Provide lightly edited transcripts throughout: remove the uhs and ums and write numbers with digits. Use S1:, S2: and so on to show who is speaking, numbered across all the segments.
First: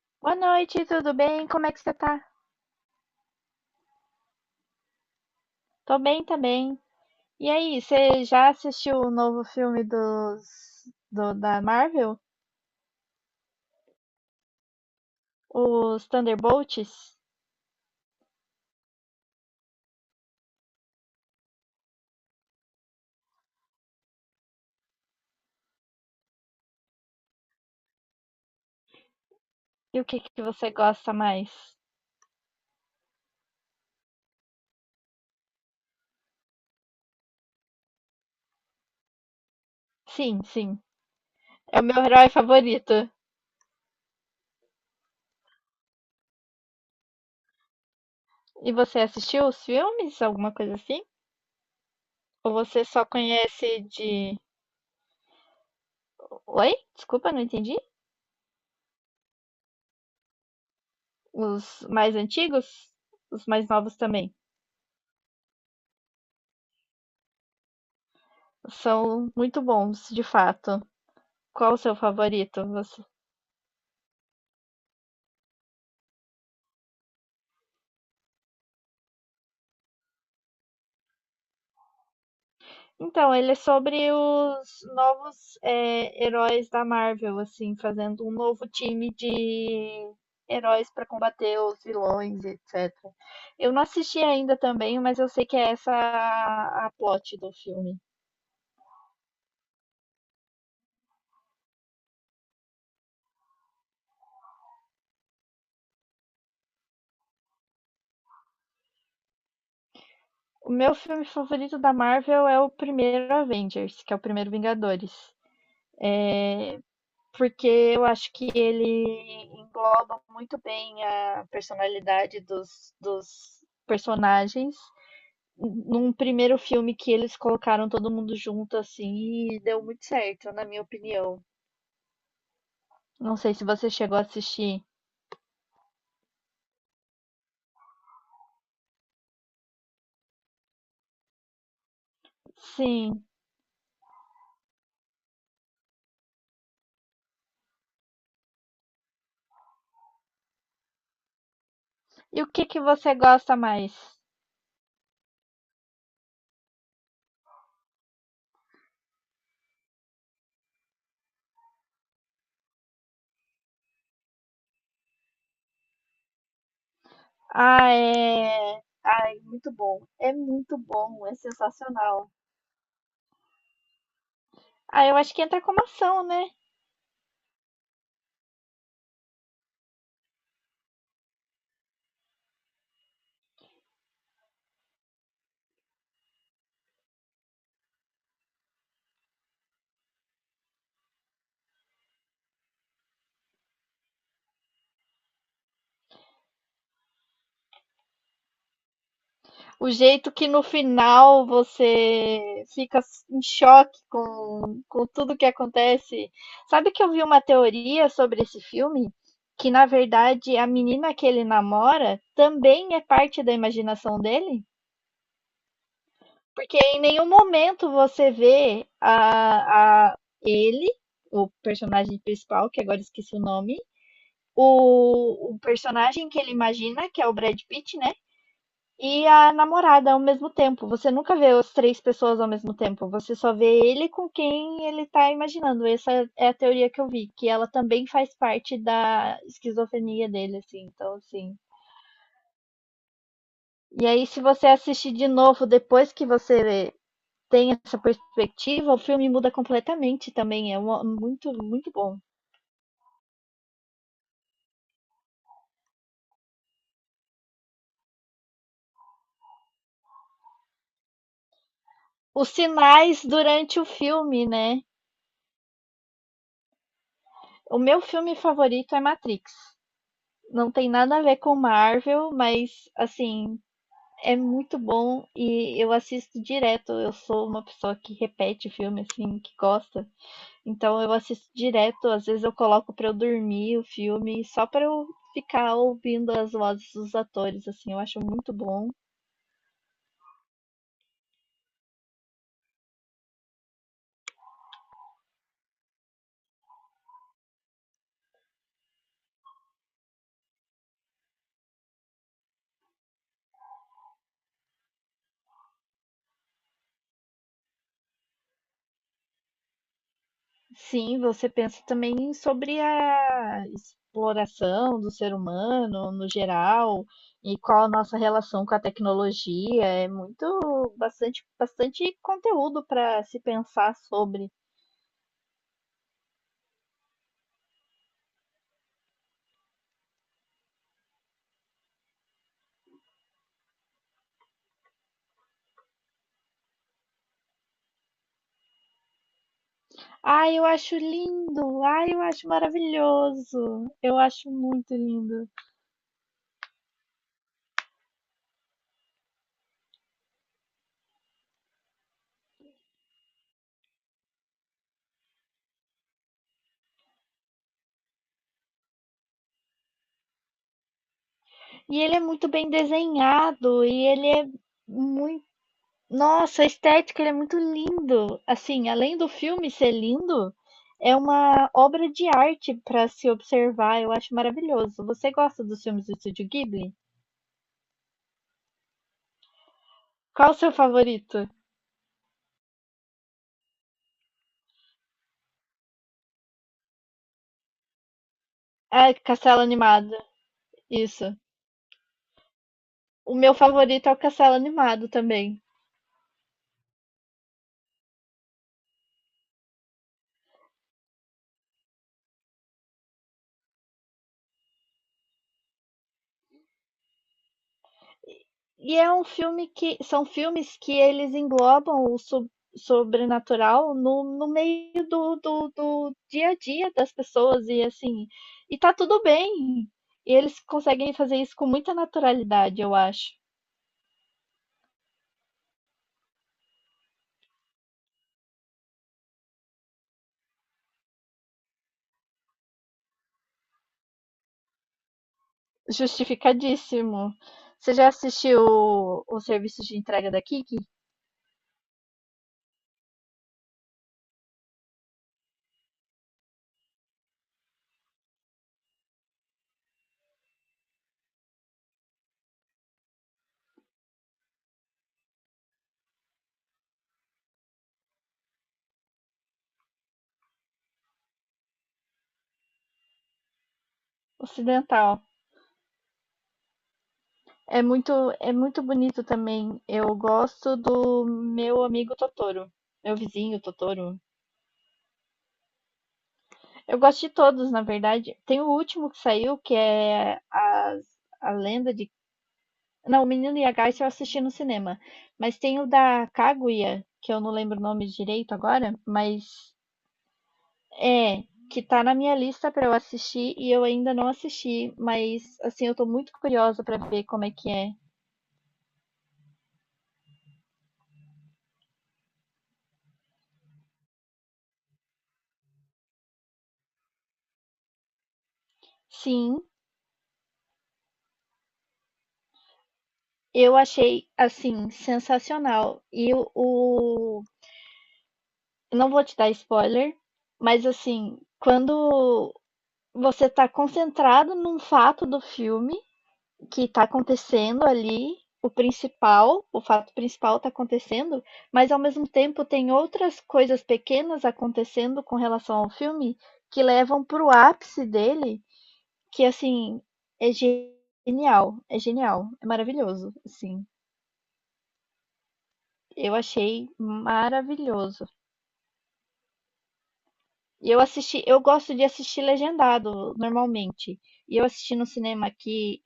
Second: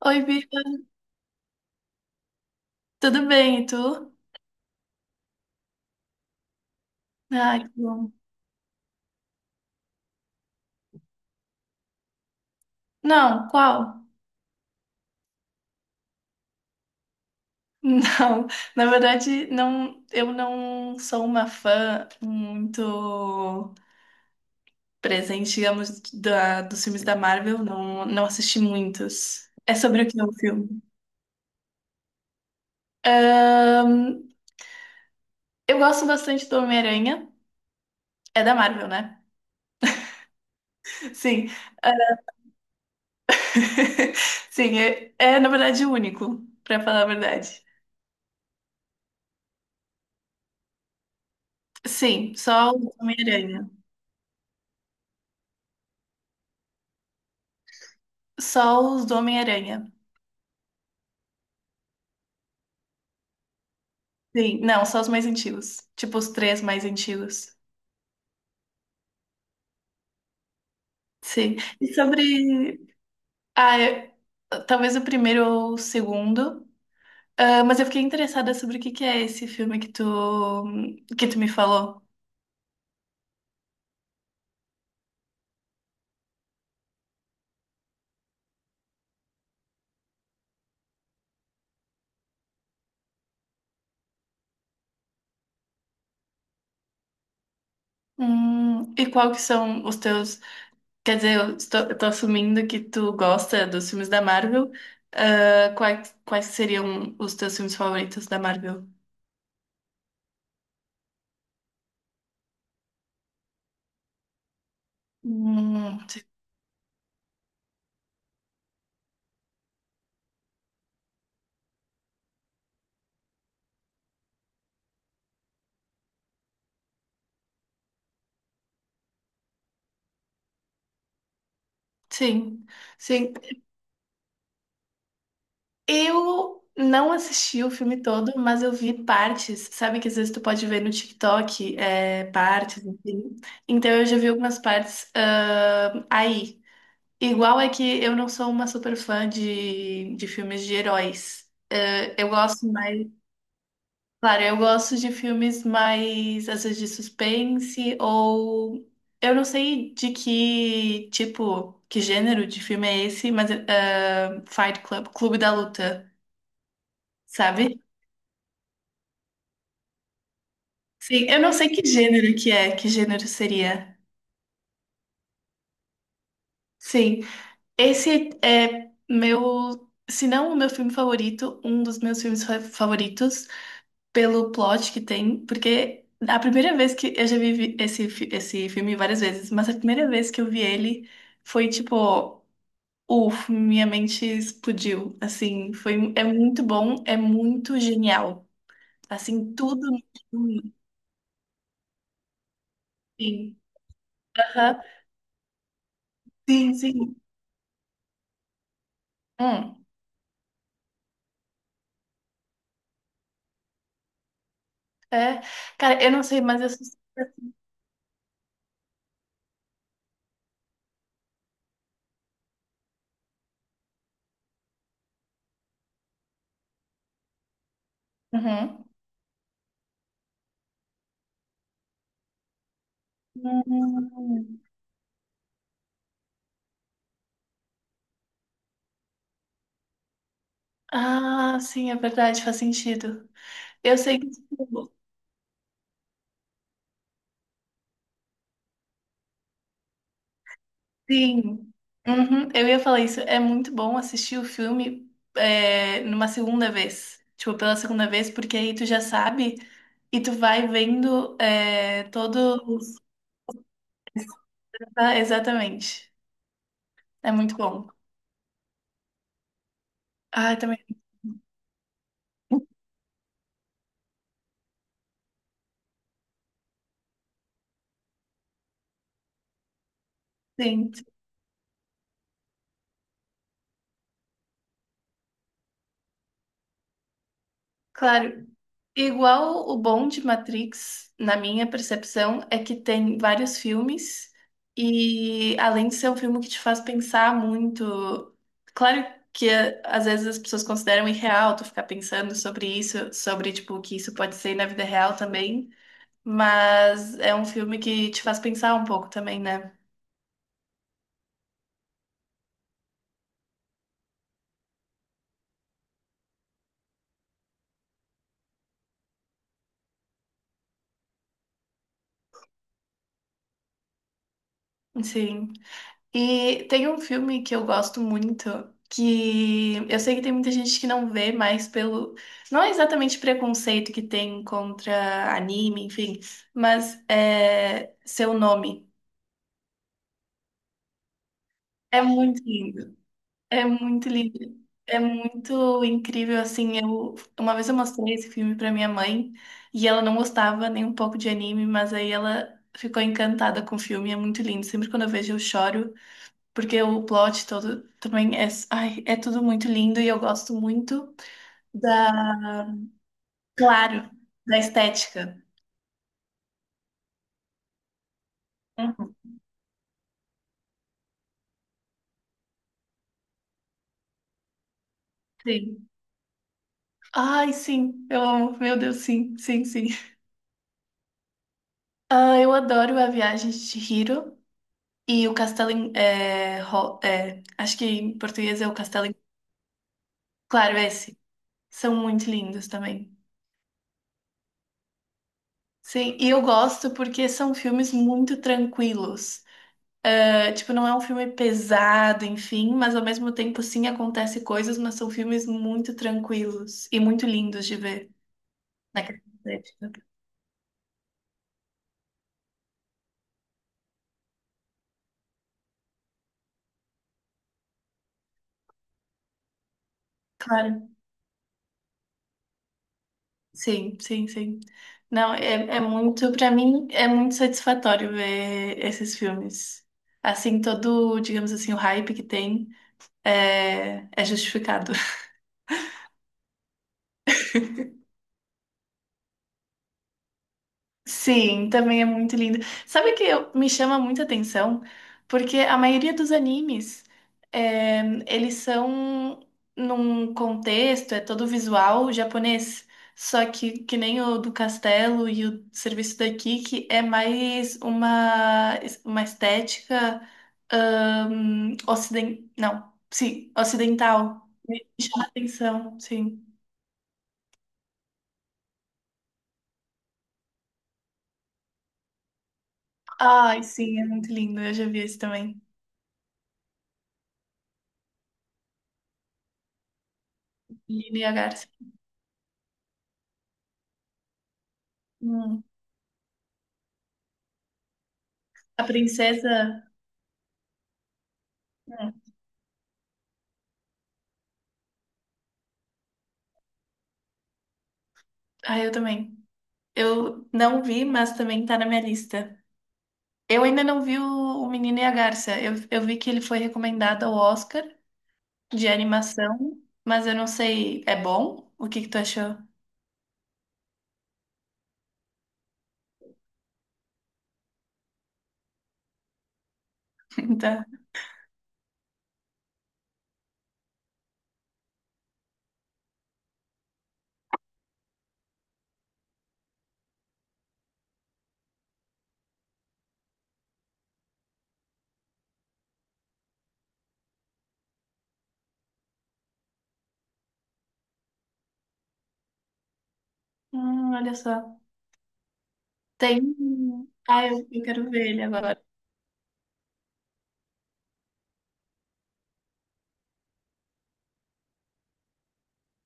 S1: Oi,
S2: Boa
S1: Bia,
S2: noite, tudo bem? Como é que você tá?
S1: tudo bem? E tu?
S2: Tô bem também. E
S1: Ai, que
S2: aí,
S1: bom.
S2: você já assistiu o novo filme da Marvel?
S1: Não, qual?
S2: Os Thunderbolts?
S1: Não, na verdade, não, eu não sou uma fã muito presente, digamos, dos filmes da Marvel, não, não assisti muitos. É
S2: E
S1: sobre
S2: o
S1: o
S2: que
S1: que é o
S2: que você
S1: filme?
S2: gosta mais?
S1: Ahn, eu gosto bastante do Homem-Aranha, é da Marvel, né?
S2: Sim, sim.
S1: Sim,
S2: É o meu herói favorito.
S1: sim, é na verdade o único, pra falar a verdade.
S2: E você assistiu os filmes? Alguma coisa assim?
S1: Sim,
S2: Ou
S1: só
S2: você
S1: o
S2: só
S1: Homem-Aranha.
S2: conhece de. Oi? Desculpa, não entendi.
S1: Só os do Homem-Aranha.
S2: Os mais antigos? Os mais novos também.
S1: Sim, não, só os mais antigos. Tipo, os três mais antigos.
S2: São muito bons, de fato.
S1: Sim.
S2: Qual o
S1: E
S2: seu favorito?
S1: sobre. Ah, talvez o primeiro ou o segundo. Ah, mas eu fiquei interessada sobre o que que é esse filme que tu me falou.
S2: Então, ele é sobre os novos, heróis da Marvel, assim, fazendo um novo time de heróis para combater os vilões, etc. Eu não assisti ainda também, mas eu sei que é essa a plot do filme.
S1: E qual que são os teus. Quer dizer, eu tô assumindo que tu gosta dos filmes da Marvel. Ah, quais seriam os teus filmes favoritos da Marvel?
S2: O meu filme favorito da Marvel é o primeiro Avengers, que é o primeiro Vingadores.
S1: Hum,
S2: Porque eu acho que ele engloba muito bem a personalidade dos personagens num primeiro filme que eles colocaram todo mundo junto assim e deu muito certo, na minha opinião.
S1: sim, sim.
S2: Não sei se você chegou a assistir.
S1: Eu não assisti o filme todo, mas eu vi partes. Sabe que às vezes tu pode ver no TikTok, partes,
S2: Sim.
S1: enfim. Então eu já vi algumas partes, aí. Igual é que eu não sou uma super fã de filmes de heróis. Eu
S2: E o que
S1: gosto
S2: que
S1: mais.
S2: você gosta mais?
S1: Claro, eu gosto de filmes mais, às vezes, de suspense, ou. Eu não sei de que tipo, que gênero de filme é esse, mas Fight Club, Clube da Luta, sabe?
S2: Ah, é. Ai, muito bom. É muito bom,
S1: Sim,
S2: é
S1: eu não sei que
S2: sensacional.
S1: gênero que é, que gênero seria.
S2: Ah, eu acho que entra como ação, né?
S1: Sim, esse é meu, se não o meu filme favorito, um dos meus filmes favoritos, pelo plot que tem, porque a primeira vez que eu já vi esse filme várias vezes, mas a primeira vez que eu vi ele foi tipo, uff, minha mente explodiu, assim, foi, é muito bom, é muito genial, assim, tudo
S2: O
S1: no
S2: jeito que no
S1: filme,
S2: final você fica em
S1: sim,
S2: choque
S1: aham,
S2: com tudo que acontece.
S1: sim,
S2: Sabe que eu
S1: sim.
S2: vi uma teoria sobre esse filme? Que
S1: Hum.
S2: na verdade a menina que ele namora também é parte da imaginação dele?
S1: É, cara, eu não sei, mas eu
S2: Porque
S1: sou.
S2: em nenhum
S1: super-
S2: momento você vê ele, o personagem principal, que agora esqueci o nome, o personagem que ele imagina, que é o Brad Pitt, né?
S1: Uhum.
S2: E a namorada ao mesmo tempo. Você nunca vê as três pessoas ao mesmo tempo. Você só vê ele com
S1: Hum.
S2: quem ele tá imaginando. Essa é a teoria que eu vi, que ela também faz parte da esquizofrenia dele, assim. Então, assim.
S1: Ah, sim, é verdade, faz sentido. Eu
S2: E
S1: sei
S2: aí,
S1: que,
S2: se você
S1: tipo,
S2: assistir de novo depois que você tem essa perspectiva, o filme muda completamente também. É muito,
S1: sim.
S2: muito bom.
S1: Uhum, eu ia falar isso. É muito bom assistir o filme numa segunda vez. Tipo, pela segunda vez, porque aí tu já sabe e tu vai vendo
S2: Os
S1: todos.
S2: sinais durante o filme, né?
S1: Exatamente. É muito
S2: O
S1: bom.
S2: meu filme favorito é Matrix.
S1: Ah,
S2: Não
S1: também.
S2: tem nada a ver com Marvel, mas assim, é muito bom e eu assisto direto. Eu sou uma pessoa que repete filme, assim, que gosta.
S1: Sim.
S2: Então eu assisto direto. Às vezes eu coloco pra eu dormir o filme, só pra eu ficar ouvindo as vozes dos atores, assim. Eu acho
S1: Claro,
S2: muito bom.
S1: igual o bom de Matrix, na minha percepção, é que tem vários filmes e além de ser um filme que te faz pensar muito, claro que às vezes as pessoas consideram irreal tu ficar pensando sobre isso, sobre tipo o que isso pode ser na vida real também, mas é um filme que te faz pensar um pouco também, né?
S2: Sim, você pensa também sobre a exploração do ser humano no geral e qual a nossa relação com a tecnologia. É muito, bastante, bastante conteúdo para se pensar sobre.
S1: Sim. E tem um filme que eu gosto muito, que eu sei que tem muita gente que não vê, mais pelo. Não é exatamente preconceito que tem contra anime, enfim, mas é Seu Nome.
S2: Ai, eu acho lindo!
S1: É
S2: Ai, eu
S1: muito
S2: acho
S1: lindo. É
S2: maravilhoso!
S1: muito
S2: Eu
S1: lindo.
S2: acho muito
S1: É
S2: lindo.
S1: muito incrível, assim. Uma vez eu mostrei esse filme pra minha mãe e ela não gostava nem um pouco de anime, mas aí ela ficou encantada com o filme, é muito lindo. Sempre quando eu vejo eu choro. Porque o plot todo também é, ai, é tudo muito lindo e eu gosto muito
S2: E ele é
S1: da,
S2: muito bem desenhado e
S1: claro,
S2: ele é
S1: da estética.
S2: muito. Nossa, a estética, ele é muito lindo. Assim,
S1: Uhum.
S2: além do filme ser lindo, é uma obra de arte para se observar. Eu acho maravilhoso. Você gosta dos
S1: Sim.
S2: filmes do Estúdio Ghibli?
S1: Ai, sim, eu amo. Meu Deus, sim, sim, sim.
S2: Qual o seu favorito?
S1: Ah, eu adoro A Viagem de Chihiro e o Castelo em, é, é, acho que em português é o Castelo
S2: É
S1: em,
S2: Castelo Animado.
S1: claro, é esse.
S2: Isso.
S1: São muito lindos também.
S2: O meu favorito é o Castelo Animado também.
S1: Sim, e eu gosto porque são filmes muito tranquilos. É, tipo, não é um filme pesado, enfim, mas ao mesmo tempo sim acontece coisas, mas são filmes muito tranquilos e muito lindos de ver
S2: E
S1: na
S2: é
S1: questão
S2: um filme
S1: estética.
S2: que são filmes que eles englobam o sobrenatural no, no meio do dia a dia das pessoas e assim, e tá tudo bem. E eles
S1: Claro,
S2: conseguem fazer isso com muita naturalidade, eu acho.
S1: sim, sim, sim. Não, é, é muito, pra mim, é muito satisfatório ver esses filmes. Assim, todo, digamos assim, o hype que tem é, é justificado.
S2: Justificadíssimo. Você já assistiu o serviço de entrega da Kiki?
S1: Sim, também é muito lindo. Sabe o que me chama muita atenção? Porque a maioria dos animes, é, eles são num contexto, é todo visual japonês. Só que nem o do Castelo e o serviço daqui, que é mais uma estética ociden não, sim, ocidental. Me chama
S2: Ocidental.
S1: atenção, sim.
S2: É muito, é muito bonito também. Eu gosto do meu amigo Totoro, meu vizinho
S1: Ai, sim, é
S2: Totoro.
S1: muito lindo. Eu já vi esse também.
S2: Eu gosto de todos, na verdade. Tem o último que saiu, que é as,
S1: Lina e a
S2: a
S1: Garça.
S2: lenda de. Não, o Menino e a Garça eu assisti no cinema. Mas tem o da Kaguya, que eu não lembro o nome direito
S1: A
S2: agora,
S1: princesa.
S2: mas é, que tá na
S1: hum,
S2: minha lista pra eu assistir e eu ainda não assisti. Mas, assim, eu tô muito curiosa pra ver como é que é.
S1: Ah, eu também. Eu não vi, mas também tá na minha lista. Eu ainda não vi o Menino e a Garça. Eu vi que ele foi recomendado ao Oscar de
S2: Sim,
S1: animação, mas eu não sei. É bom? O que que tu achou?
S2: eu achei, assim, sensacional. Não vou te dar spoiler,
S1: Tá.
S2: mas assim, quando você tá concentrado num fato do filme que tá acontecendo ali, o principal, o fato principal tá acontecendo, mas ao mesmo tempo tem outras coisas pequenas acontecendo com relação ao filme que levam pro ápice dele, que assim, é genial, é genial, é maravilhoso, assim.
S1: Olha só.
S2: Eu achei
S1: Ah, eu quero
S2: maravilhoso.
S1: ver ele agora.
S2: E eu assisti, eu gosto de assistir legendado normalmente. E eu assisti no cinema aqui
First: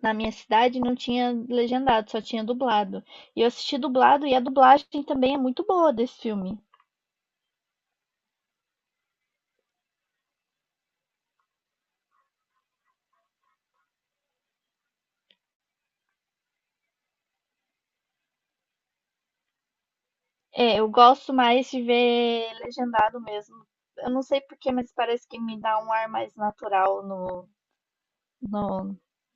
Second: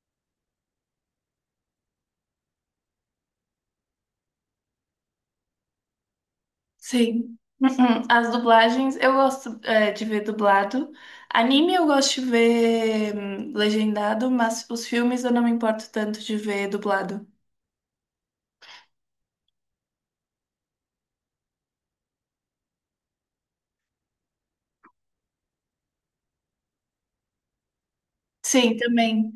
S2: na minha cidade não tinha legendado, só tinha dublado. E eu assisti dublado e a dublagem também é muito boa desse filme.
S1: Sim. Uhum. As dublagens, eu gosto, de ver dublado. Anime eu gosto de ver legendado, mas os filmes eu não me importo tanto de ver dublado.
S2: É, eu gosto mais de ver legendado mesmo. Eu não sei porquê, mas parece que me dá um ar mais natural
S1: Sim,
S2: no...
S1: também.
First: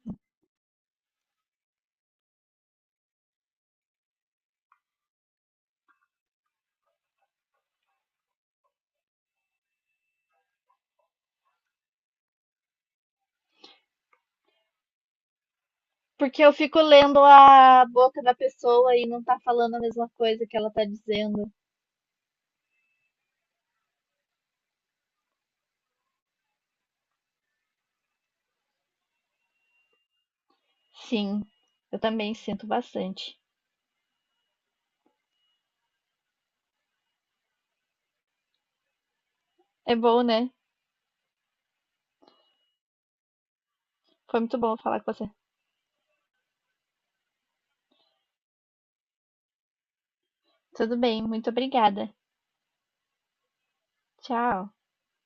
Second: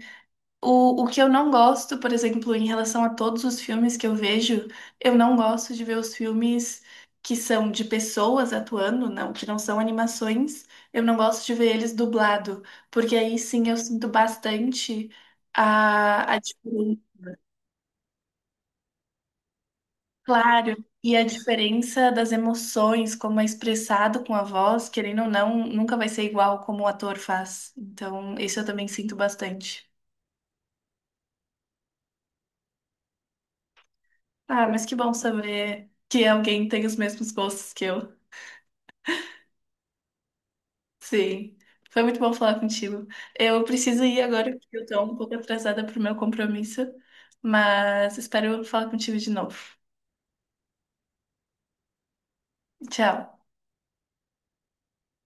S1: O que eu não gosto, por exemplo, em relação a todos os filmes que eu vejo, eu não gosto de ver os filmes que são de pessoas atuando, não, que não são animações. Eu não gosto de ver eles dublado, porque aí sim eu sinto bastante a
S2: Porque eu fico
S1: diferença,
S2: lendo a boca da pessoa e não tá falando a mesma coisa que ela
S1: claro,
S2: tá
S1: e a
S2: dizendo.
S1: diferença das emoções, como é expressado com a voz, querendo ou não, nunca vai ser igual como o ator faz. Então, isso eu também sinto bastante.
S2: Sim, eu também sinto bastante.
S1: Ah, mas que bom saber que alguém tem os mesmos gostos que eu.
S2: É bom, né?
S1: Sim, foi muito bom falar contigo. Eu preciso ir
S2: Foi
S1: agora,
S2: muito bom
S1: porque eu
S2: falar
S1: tô
S2: com
S1: um
S2: você.
S1: pouco atrasada pro meu compromisso, mas espero falar contigo de novo.
S2: Tudo bem, muito obrigada.
S1: Tchau.
S2: Tchau.